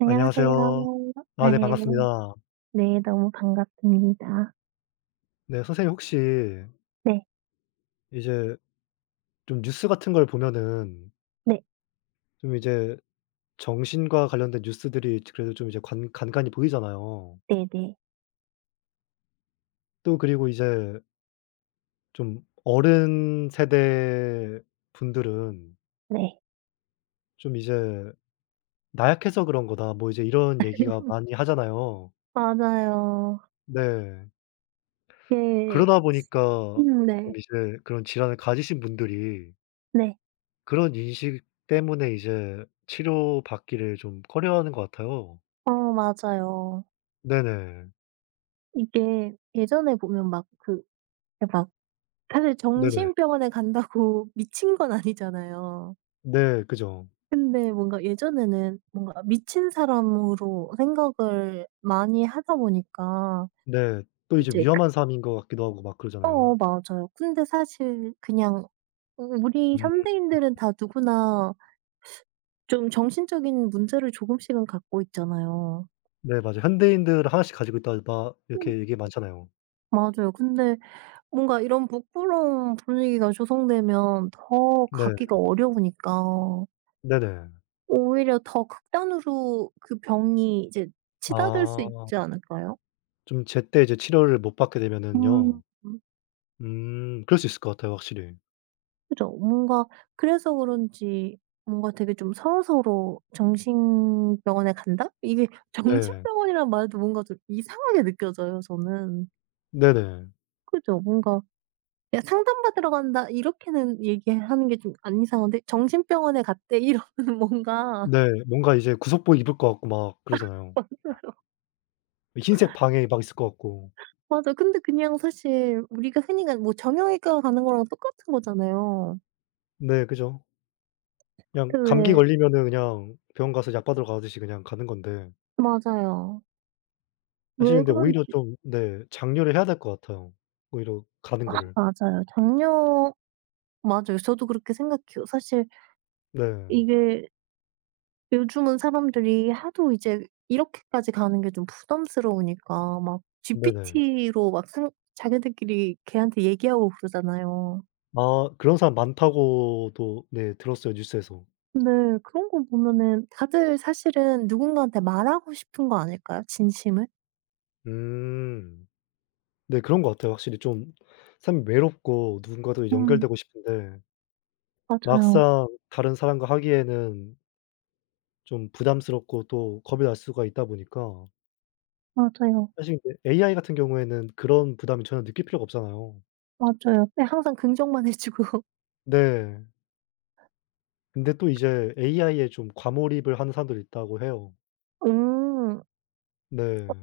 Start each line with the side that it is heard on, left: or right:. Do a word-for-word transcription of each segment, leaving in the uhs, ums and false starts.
right: 안녕하세요.
left: 안녕하세요. 아
right: 네.
left: 네 반갑습니다.
right: 네. 너무 반갑습니다.
left: 네 선생님 혹시
right: 네.
left: 이제 좀 뉴스 같은 걸 보면은
right: 네.
left: 좀 이제 정신과 관련된 뉴스들이 그래도 좀 이제 간 간간이 보이잖아요.
right: 네, 네. 네.
left: 또 그리고 이제 좀 어른 세대 분들은
right: 네.
left: 좀 이제 "나약해서 그런 거다." 뭐 이제 이런 얘기가 많이 하잖아요.
right: 맞아요.
left: 네.
right: 이게
left: 그러다 보니까
right: 음. 네.
left: 좀 이제 그런 질환을 가지신 분들이
right: 네.
left: 그런 인식 때문에 이제 치료받기를 좀 꺼려하는 것 같아요.
right: 어, 맞아요.
left: 네네.
right: 이게 예전에 보면 막 그 예 막 사실
left: 네네.
right: 정신병원에 간다고 미친 건 아니잖아요.
left: 네. 그죠.
right: 근데 뭔가 예전에는 뭔가 미친 사람으로 생각을 많이 하다 보니까
left: 네. 또 이제
right: 이제 그
left: 위험한 삶인 것 같기도 하고 막 그러잖아요.
right: 어, 맞아요. 근데 사실 그냥 어 우리
left: 음.
right: 현대인들은 다 누구나 좀 정신적인 문제를 조금씩은 갖고 있잖아요.
left: 네 맞아요. 현대인들 하나씩 가지고 있다 막
right: 음.
left: 이렇게 얘기 많잖아요.
right: 맞아요. 근데 뭔가 이런 부끄러운 분위기가 조성되면 더
left: 네.
right: 갖기가 어려우니까
left: 네네.
right: 오히려 더 극단으로 그 병이 이제 치닫을 수 있지
left: 아
right: 않을까요?
left: 좀 제때 이제 치료를 못 받게
right: 음.
left: 되면은요. 음 그럴 수 있을 것 같아요 확실히.
right: 그죠. 뭔가 그래서 그런지 뭔가 되게 좀 서로서로 "정신병원에 간다?" 이게
left: 네.
right: 정신병원이란 말도 뭔가 좀 이상하게 느껴져요, 저는.
left: 네네.
right: 그죠. 뭔가 그냥 "상담받으러 간다." 이렇게는 얘기하는 게 좀 안 이상한데 "정신병원에 갔대." 이러면 뭔가
left: 네. 뭔가 이제 구속복 입을 것 같고 막 그러잖아요. 흰색 방에 막 있을 것 같고.
right: 맞아. 근데 그냥 사실 우리가 흔히 가는 뭐 정형외과 가는 거랑 똑같은 거잖아요.
left: 네. 그죠. 그냥
right: 근데
left: 감기
right: 왜
left: 걸리면은 그냥 병원 가서 약 받으러 가듯이 그냥 가는 건데
right: 맞아요.
left: 사실
right: 왜
left: 근데 오히려
right: 그런지
left: 좀 네 장려를 해야 될 것 같아요. 오히려 가는 거를.
right: 맞아요. 장려 맞아요. 저도 그렇게 생각해요, 사실.
left: 네.
right: 이게 요즘은 사람들이 하도 이제 이렇게까지 가는 게 좀 부담스러우니까 막
left: 네네.
right: 지피티로 막 상 자기들끼리 걔한테 얘기하고 그러잖아요.
left: 아 그런 사람 많다고도 네 들었어요 뉴스에서.
right: 네. 그런 거 보면은 다들 사실은 누군가한테 말하고 싶은 거 아닐까요? 진심을?
left: 음. 네 그런 것 같아요. 확실히 좀 사람이 외롭고 누군가도
right: 음.
left: 연결되고 싶은데
right: 맞아요.
left: 막상 다른 사람과 하기에는 좀 부담스럽고 또 겁이 날 수가 있다 보니까
right: 맞아요.
left: 사실 이제 에이아이 같은 경우에는 그런 부담이 전혀 느낄 필요가 없잖아요.
right: 맞아요. 네. 항상 긍정만 해 주고.
left: 네. 근데 또 이제 에이아이에 좀 과몰입을 하는 사람들이 있다고 해요.
right: 음.
left: 네.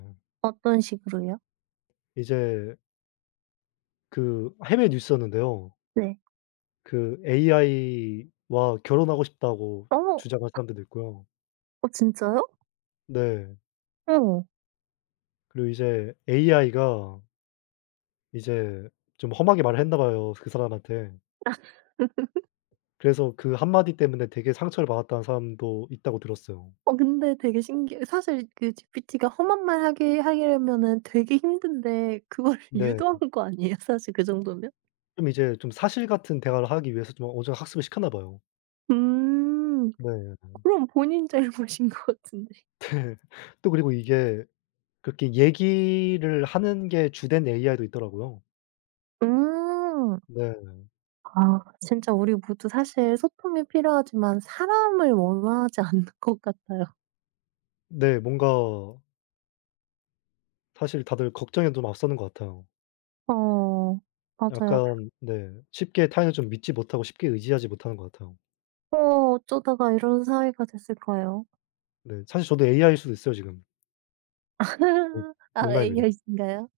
right: 어떤 식으로요?
left: 이제 그 해외 뉴스였는데요.
right: 네.
left: 그 에이아이와 결혼하고 싶다고
right: 어
left: 주장한 사람들도 있고요.
right: 어 진짜요?
left: 네.
right: 어.
left: 그리고 이제 에이아이가 이제 좀 험하게 말을 했나 봐요, 그 사람한테. 그래서 그 한마디 때문에 되게 상처를 받았다는 사람도 있다고 들었어요.
right: 어 근데 되게 신기해 사실. 그 지피티가 험한 말 하게 하려면은 되게 힘든데 그걸
left: 네.
right: 유도한 거 아니에요? 사실 그 정도면?
left: 좀 이제 좀 사실 같은 대화를 하기 위해서 좀 어느 정도 학습을 시켰나 봐요.
right: 음.
left: 네.
right: 그럼 본인 잘못인 것 같은데.
left: 또 그리고 이게 그렇게 얘기를 하는 게 주된 에이아이도 있더라고요.
right: 음.
left: 네.
right: 아, 진짜 우리 모두 사실 소통이 필요하지만 사람을 원하지 않는 것 같아요.
left: 네. 뭔가 사실 다들 걱정에 좀 앞서는 것 같아요.
right: 어, 맞아요.
left: 약간 네. 쉽게 타인을 좀 믿지 못하고 쉽게 의지하지 못하는 것 같아요.
right: 어 어쩌다가 이런 사이가 됐을까요?
left: 네. 사실 저도 에이아이일 수도 있어요 지금. 농
right: 아,
left: 농담입니다.
right: 에이아이신가요?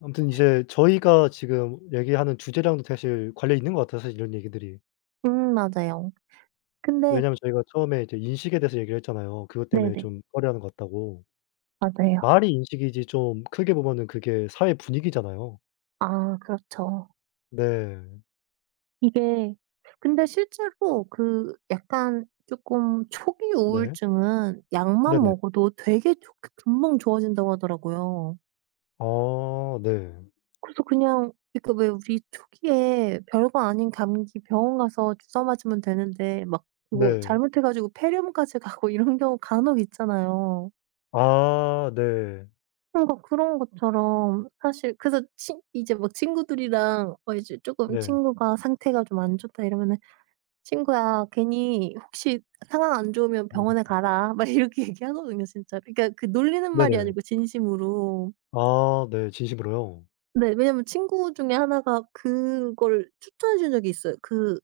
left: 아무튼 이제 저희가 지금 얘기하는 주제랑도 사실 관련이 있는 것 같아요 사실 이런 얘기들이.
right: 음, 맞아요. 근데
left: 왜냐하면 저희가 처음에 이제 인식에 대해서 얘기를 했잖아요. 그것 때문에
right: 네네.
left: 좀 꺼려하는 것 같다고.
right: 맞아요.
left: 말이 인식이지 좀 크게 보면은 그게 사회 분위기잖아요.
right: 아, 그렇죠.
left: 네.
right: 이게 근데 실제로 그 약간 조금 초기
left: 네.
right: 우울증은 약만
left: 네네.
right: 먹어도 되게 좋게 금방 좋아진다고 하더라고요.
left: 아 네.
right: 그래서 그냥 그러니까 왜 우리 초기에 별거 아닌 감기 병원 가서 주사 맞으면 되는데 막 그거
left: 네.
right: 잘못해 가지고 폐렴까지 가고 이런 경우 간혹 있잖아요.
left: 아 네.
right: 뭔가 그런 것처럼 사실 그래서 친 이제 막 친구들이랑 어 이제 쪼끔
left: 네.
right: 친구가 상태가 좀 안 좋다 이러면은 "친구야 괜히 혹시 상황 안 좋으면
left: 음.
right: 병원에 가라." 막 이렇게 얘기하거든요, 진짜로. 그러니까 그 놀리는 말이
left: 네네.
right: 아니고 진심으로.
left: 아 네. 진심으로요?
right: 네. 왜냐면 친구 중에 하나가 그걸 추천해 준 적이 있어요. 그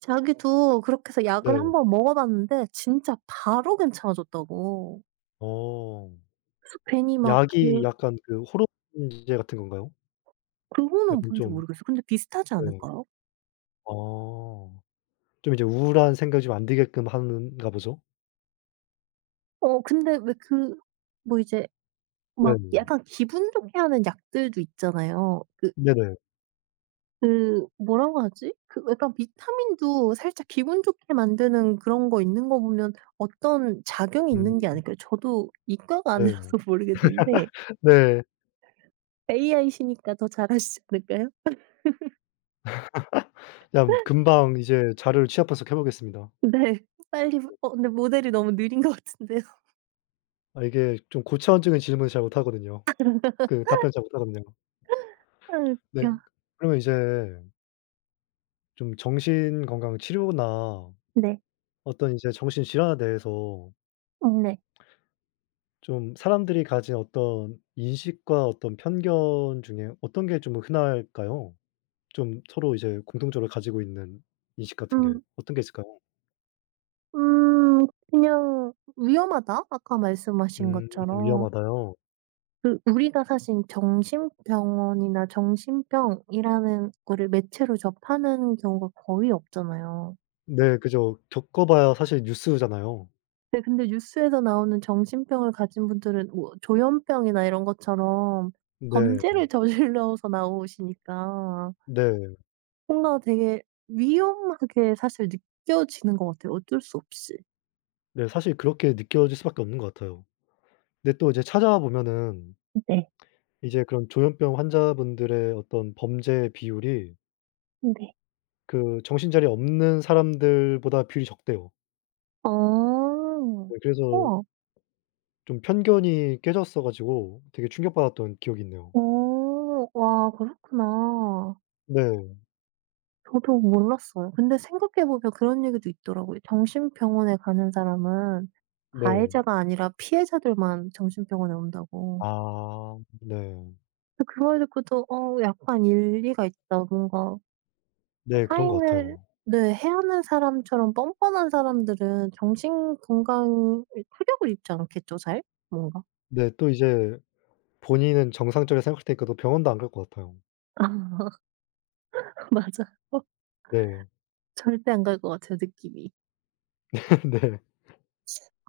right: 자기도 그렇게 해서 약을
left: 네.
right: 한번 먹어 봤는데 진짜 바로 괜찮아졌다고.
left: 어.
right: 괜히 막
left: 약이
right: 그
left: 약간 그 호르몬제 같은 건가요?
right: 그거는
left: 약간
right: 뭔지 모
left: 좀
right: 르겠어 근데 비슷하지
left: 네.
right: 않을까요?
left: 아. 좀 이제 우울한 생각이 좀 안 들게끔 하는가 보죠?
right: 어 근데 왜 그 뭐 이제 막
left: 네네.
right: 약간 기분 좋게 하는 약들도 있잖아요. 그
left: 네네.
right: 그 뭐라고 하지? 그 약간 비타민도 살짝 기분 좋게 만드는 그런 거 있는 거 보면 어떤 작용이
left: 음
right: 있는 게 아닐까요? 저도 이과가 아니라서
left: 네네.
right: 모르겠는데,
left: 네.
right: 에이아이시니까 더 잘 아시지 않을까요?
left: 그냥 금방 이제 자료를 취합해서 해 보겠습니다.
right: 네. 빨리 어 근데 모델이 너무 느린 것 같은데요.
left: 아 이게 좀 고차원적인 질문을 잘 못하거든요. 그 답변을 잘 못하거든요.
right: 아,
left: 네.
right: 웃겨.
left: 그러면 이제 좀 정신 건강 치료나
right: 네.
left: 어떤 이제 정신 질환에 대해서
right: 음 네.
left: 좀 사람들이 가진 어떤 인식과 어떤 편견 중에 어떤 게 좀 흔할까요? 좀 서로 이제 공통적으로 가지고 있는 인식 같은 게
right: 음
left: 어떤 게 있을까요?
right: 음 그냥 위험하다, 아까 말씀하신
left: 음
right: 것처럼.
left: 위험하다요.
right: 그 우리가 사실 정신병원이나 정신병이라는 거를 매체로 접하는 경우가 거의 없잖아요.
left: 네 그죠. 겪어 봐야 사실 뉴스잖아요.
right: 네, 근데 뉴스에서 나오는 정신병을 가진 분들은 뭐 조현병이나 이런 것처럼
left: 네.
right: 범죄를 저질러서 나오시니까
left: 네.
right: 뭔가 되게 위험하게 사실 느껴지는 것 같아요, 어쩔 수 없이.
left: 네 사실 그렇게 느껴질 수밖에 없는 것 같아요. 근데 또 이제 찾아보면은
right: 네.
left: 이제 그런 조현병 환자분들의 어떤 범죄 비율이
right: 네.
left: 그 정신자리 없는 사람들보다 비율이 적대요.
right: 아.
left: 네 그래서
right: 우와.
left: 좀 편견이 깨졌어 가지고 되게 충격받았던 기억이 있네요.
right: 어. 와, 그렇구나.
left: 네.
right: 저도 몰랐어요. 근데 생각해 보면 그런 얘기도 있더라고요. 정신병원에 가는 사람은
left: 네.
right: 가해자가 아니라 피해자들만 정신병원에 온다고.
left: 아 네.
right: 근데 그 말 듣고 도 '어, 약간 일리가 있다.' 뭔가 어,
left: 네 그런 것
right: 타인을
left: 같아요.
right: 네 해하는 사람처럼 뻔뻔한 사람들은 정신 건강에 타격을 입지 않겠죠 잘? 뭔가?
left: 네 또 이제 본인은 정상적이라 생각할 테니까 또 병원도 안 갈 것 같아요.
right: 맞아.
left: 네.
right: 절대 안 갈 것 같아요, 느낌이.
left: 네.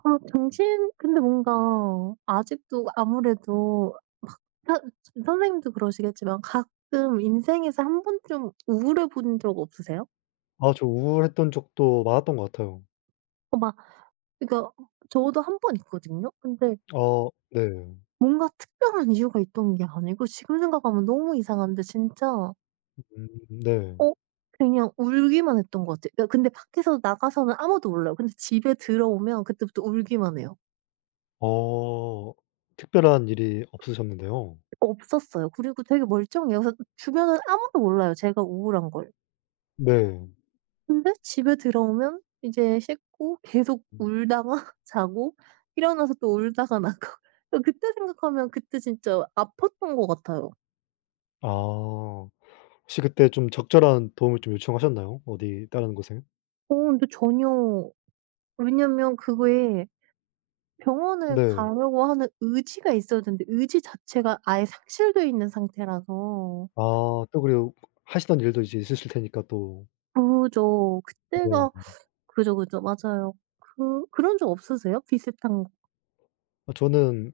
right: 아, 정신 근데 뭔가 아직도 아무래도 사 선생님도 그러시겠지만 가끔 인생에서 한 번쯤 우울해 본 적 없으세요?
left: 아 저 우울했던 적도 많았던 것 같아요.
right: 그러니까 저도 한 번 있거든요. 근데
left: 어 네.
right: 뭔가 특별한 이유가 있던 게 아니고 지금 생각하면 너무 이상한데 진짜
left: 음 네.
right: 어 그냥 울기만 했던 것 같아요. 그러니까 근데 밖에서 나가서는 아무도 몰라요. 근데 집에 들어오면 그때부터 울기만 해요.
left: 어 특별한 일이 없으셨는데요.
right: 없었어요. 그리고 되게 멀쩡해요. 그래서 주변은 아무도 몰라요, 제가 우울한 걸.
left: 네.
right: 근데 집에 들어오면 이제 씻고 계속 울다가 자고 일어나서 또 울다가 나고 그때 생각하면 그때 진짜 아팠던 것 같아요.
left: 아. 혹시 그때 좀 적절한 도움을 좀 요청하셨나요? 어디 다른 곳에?
right: 어 근데 전혀 왜냐면 그게 병원을
left: 네.
right: 가려고 하는 의지가 있어야 되는데 의지 자체가 아예 상실돼 있는 상태라서
left: 아 또 그리고 하시던 일도 이제 있으실 테니까 또.
right: 그죠. 그때가
left: 네.
right: 그죠, 그죠. 맞아요. 그 그런 적 없으세요? 비슷한 거?
left: 아 저는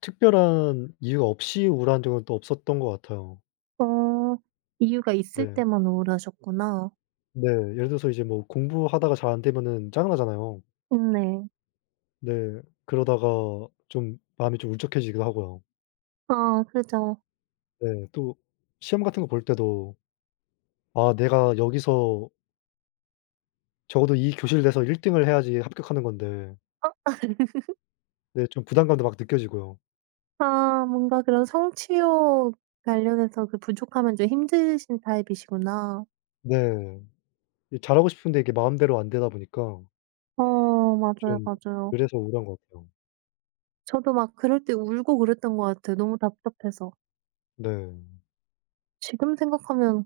left: 특별한 이유가 없이 우울한 적은 또 없었던 것 같아요.
right: 어. 이유가 있을
left: 네.
right: 때만 우울하셨구나.
left: 네. 예를 들어서 이제 뭐 공부하다가 잘 안 되면은 짜증나잖아요.
right: 네.
left: 네. 그러다가 좀 마음이 좀 울적해지기도 하고요.
right: 아, 그죠.
left: 네. 또 시험 같은 거 볼 때도 '아 내가 여기서 적어도 이 교실 내서 일 등을 해야지 합격하는 건데.' 네 좀 부담감도 막 느껴지고요.
right: 아, 뭔가 그런 성취욕 관련해서 그 부족하면 좀 힘드신 타입이시구나.
left: 네. 이 잘하고 싶은데 이게 마음대로 안 되다 보니까
right: 어, 맞아요,
left: 좀
right: 맞아요.
left: 그래서 우울한 것 같아요.
right: 저도 막 그럴 때 울고 그랬던 것 같아요, 너무 답답해서.
left: 네.
right: 지금 생각하면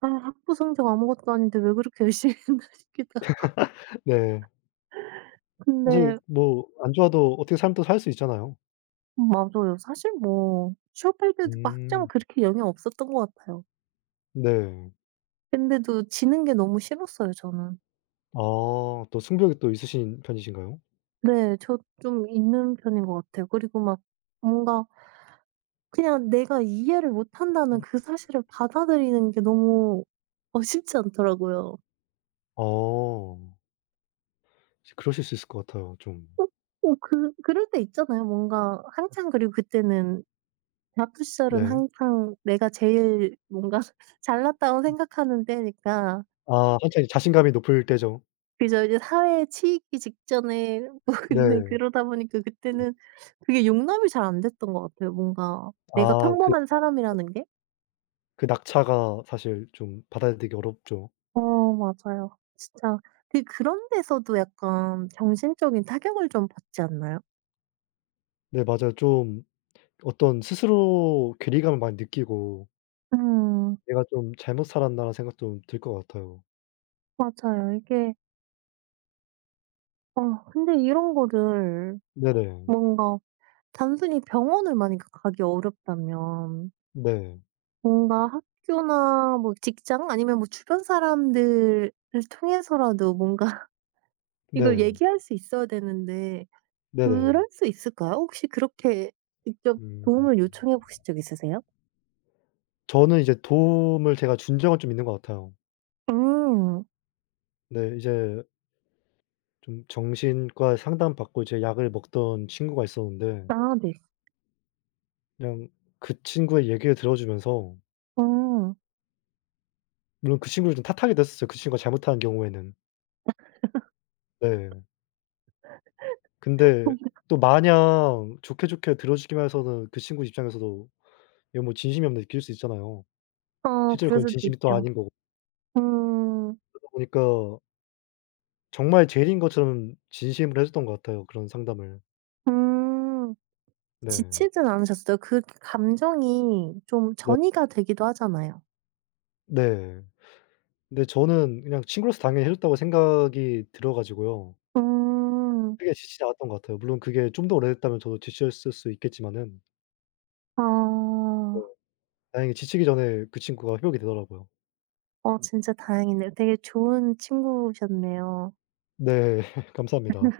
right: 아, 학부 성적 아무것도 아닌데 왜 그렇게 열심히 했나 싶기도 하고.
left: 네. 사실
right: 근데
left: 뭐 안 좋아도 어떻게 삶을 또 살 수 있잖아요.
right: 맞아요. 사실 뭐 취업할 때도 막 학점
left: 음.
right: 그렇게 영향 없었던 것 같아요.
left: 네.
right: 근데도 지는 게 너무 싫었어요, 저는.
left: 아 또 승부욕이 또 있으신 편이신가요?
right: 네. 저 좀 있는 편인 것 같아요. 그리고 막 뭔가 그냥 내가 이해를 못한다는 그 사실을 받아들이는 게 너무 어 쉽지 않더라고요.
left: 어. 혹시 그러실 수 있을 것 같아요 좀.
right: 어 어 그 그럴 때 있잖아요. 뭔가 한창 그리고 그때는 대학교 시절은
left: 네.
right: 항상 내가 제일 뭔가 잘났다고 생각하는 때니까
left: 아 한창 자신감이 높을 때죠.
right: 그저 이제 사회에 치이기 직전에 뭐
left: 네.
right: 근데
left: 음.
right: 그러다 보니까 그때는 그게 용납이 잘 안 됐던 것 같아요. 뭔가 내가
left: 아 그
right: 평범한 사람이라는 게.
left: 그 낙차가 사실 좀 받아들이기 어렵죠.
right: 어, 맞아요. 진짜 그 그런 데서도 약간 정신적인 타격을 좀 받지 않나요?
left: 네 맞아요. 좀 어떤 스스로 괴리감을 많이 느끼고
right: 음,
left: '내가 좀 잘못 살았나.'라는 생각 좀 들 것 같아요.
right: 맞아요. 이게 어 근데 이런 거를
left: 네네.
right: 뭔가 단순히 병원을 만약 가기 어렵다면
left: 네.
right: 뭔가 학교나 뭐 직장 아니면 뭐 주변 사람들을 통해서라도 뭔가 이걸
left: 네.
right: 얘기할 수 있어야 되는데
left: 네네.
right: 그럴 수 있을까요? 혹시 그렇게 직접
left: 음.
right: 도움을 요청해 보신 적 있으세요?
left: 저는 이제 도움을 제가 준 적은 좀 있는 것 같아요.
right: 음.
left: 네 이제 좀 정신과 상담받고 이제 약을 먹던 친구가 있었는데
right: 아, 네.
left: 그냥 그 친구의 얘기를 들어 주면서
right: 음.
left: 물론 그 친구를 좀 탓하기도 했었어요, 그 친구가 잘못한 경우에는. 네. 근데 또 마냥 좋게 좋게 들어 주기만 해서는 그 친구 입장에서도 이건 뭐 진심이 없나 느낄 수 있잖아요.
right: 어,
left: 실제로
right: 그럴
left: 그건
right: 수도
left: 진심이 또
right: 있죠.
left: 아닌 거고.
right: 음.
left: 그러다 보니까 정말 제일인 것처럼 진심으로 해 줬던 것 같아요, 그런 상담을.
right: 음.
left: 네.
right: 지치진 않으셨어요? 그 감정이 좀
left: 네.
right: 전이가 되기도 하잖아요.
left: 네. 근데 저는 그냥 친구로서 당연히 해 줬다고 생각이 들어 가지고요.
right: 음.
left: 크게 지치지 않았던 것 같아요. 물론 그게 좀 더 오래됐다면 저도 지쳤을 수 있겠지만은 네
right: 아.
left: 다행히 지치기 전에 그 친구가 회복이 되더라고요.
right: 어, 진짜 다행이네요. 되게 좋은 친구셨네요.
left: 네. 감사합니다.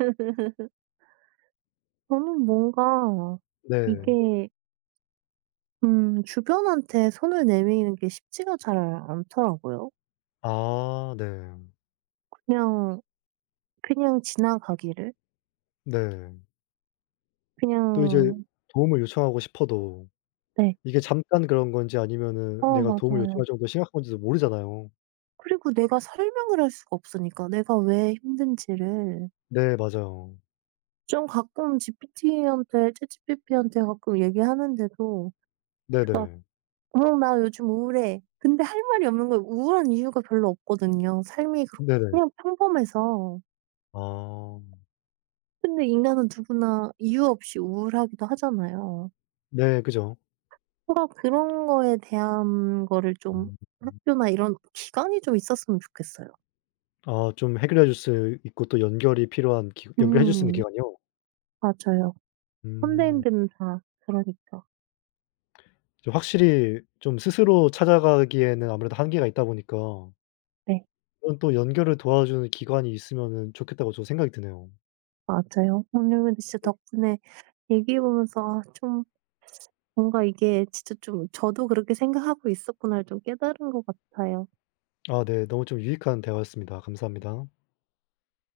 right: 저는 뭔가
left: 네.
right: 이게 음 주변한테 손을 내미는 게 쉽지가 잘 않더라고요.
left: 아 네.
right: 그냥, 그냥 지나가기를.
left: 네. 또 이제
right: 그냥
left: 도움을 요청하고 싶어도
right: 네.
left: 이게 잠깐 그런 건지 아니면은
right: 어,
left: 내가 도움을 요청할
right: 맞아요.
left: 정도로 심각한 건지도 모르잖아요.
right: 그리고 내가 설명을 할 수가 없으니까 내가 왜 힘든지를.
left: 네 맞아요.
right: 좀 가끔 지피티한테 챗지피티한테 가끔 얘기하는데도
left: 네네.
right: "어, 나 요즘 우울해." 근데 할 말이 없는 거예요. 우울한 이유가 별로 없거든요. 삶이 그렇
left: 네네.
right: 그냥 평범해서.
left: 아.
right: 근데 인간은 누구나 이유 없이 우울하기도 하잖아요.
left: 네 그죠.
right: 뭔가 그런 거에 대한 거를 좀
left: 음.
right: 학교나 이런 기간이 좀 있었으면 좋겠어요.
left: 아 좀 해결해 줄 수 있고 또 연결이 필요한 기 연결해 줄 수 있는
right: 음,
left: 기관이요?
right: 맞아요.
left: 음.
right: 현대인들은 다 그러니까.
left: 좀 확실히 좀 스스로 찾아가기에는 아무래도 한계가 있다 보니까
right: 네,
left: 그런 또 연결을 도와주는 기관이 있으면은 좋겠다고 저 생각이 드네요.
right: 맞아요. 오늘 근데 진짜 덕분에 얘기해 보면서 아, 좀 뭔가 이게 진짜 좀 저도 그렇게 생각하고 있었구나를 좀 깨달은 것 같아요.
left: 아 네. 너무 좀 유익한 대화였습니다. 감사합니다.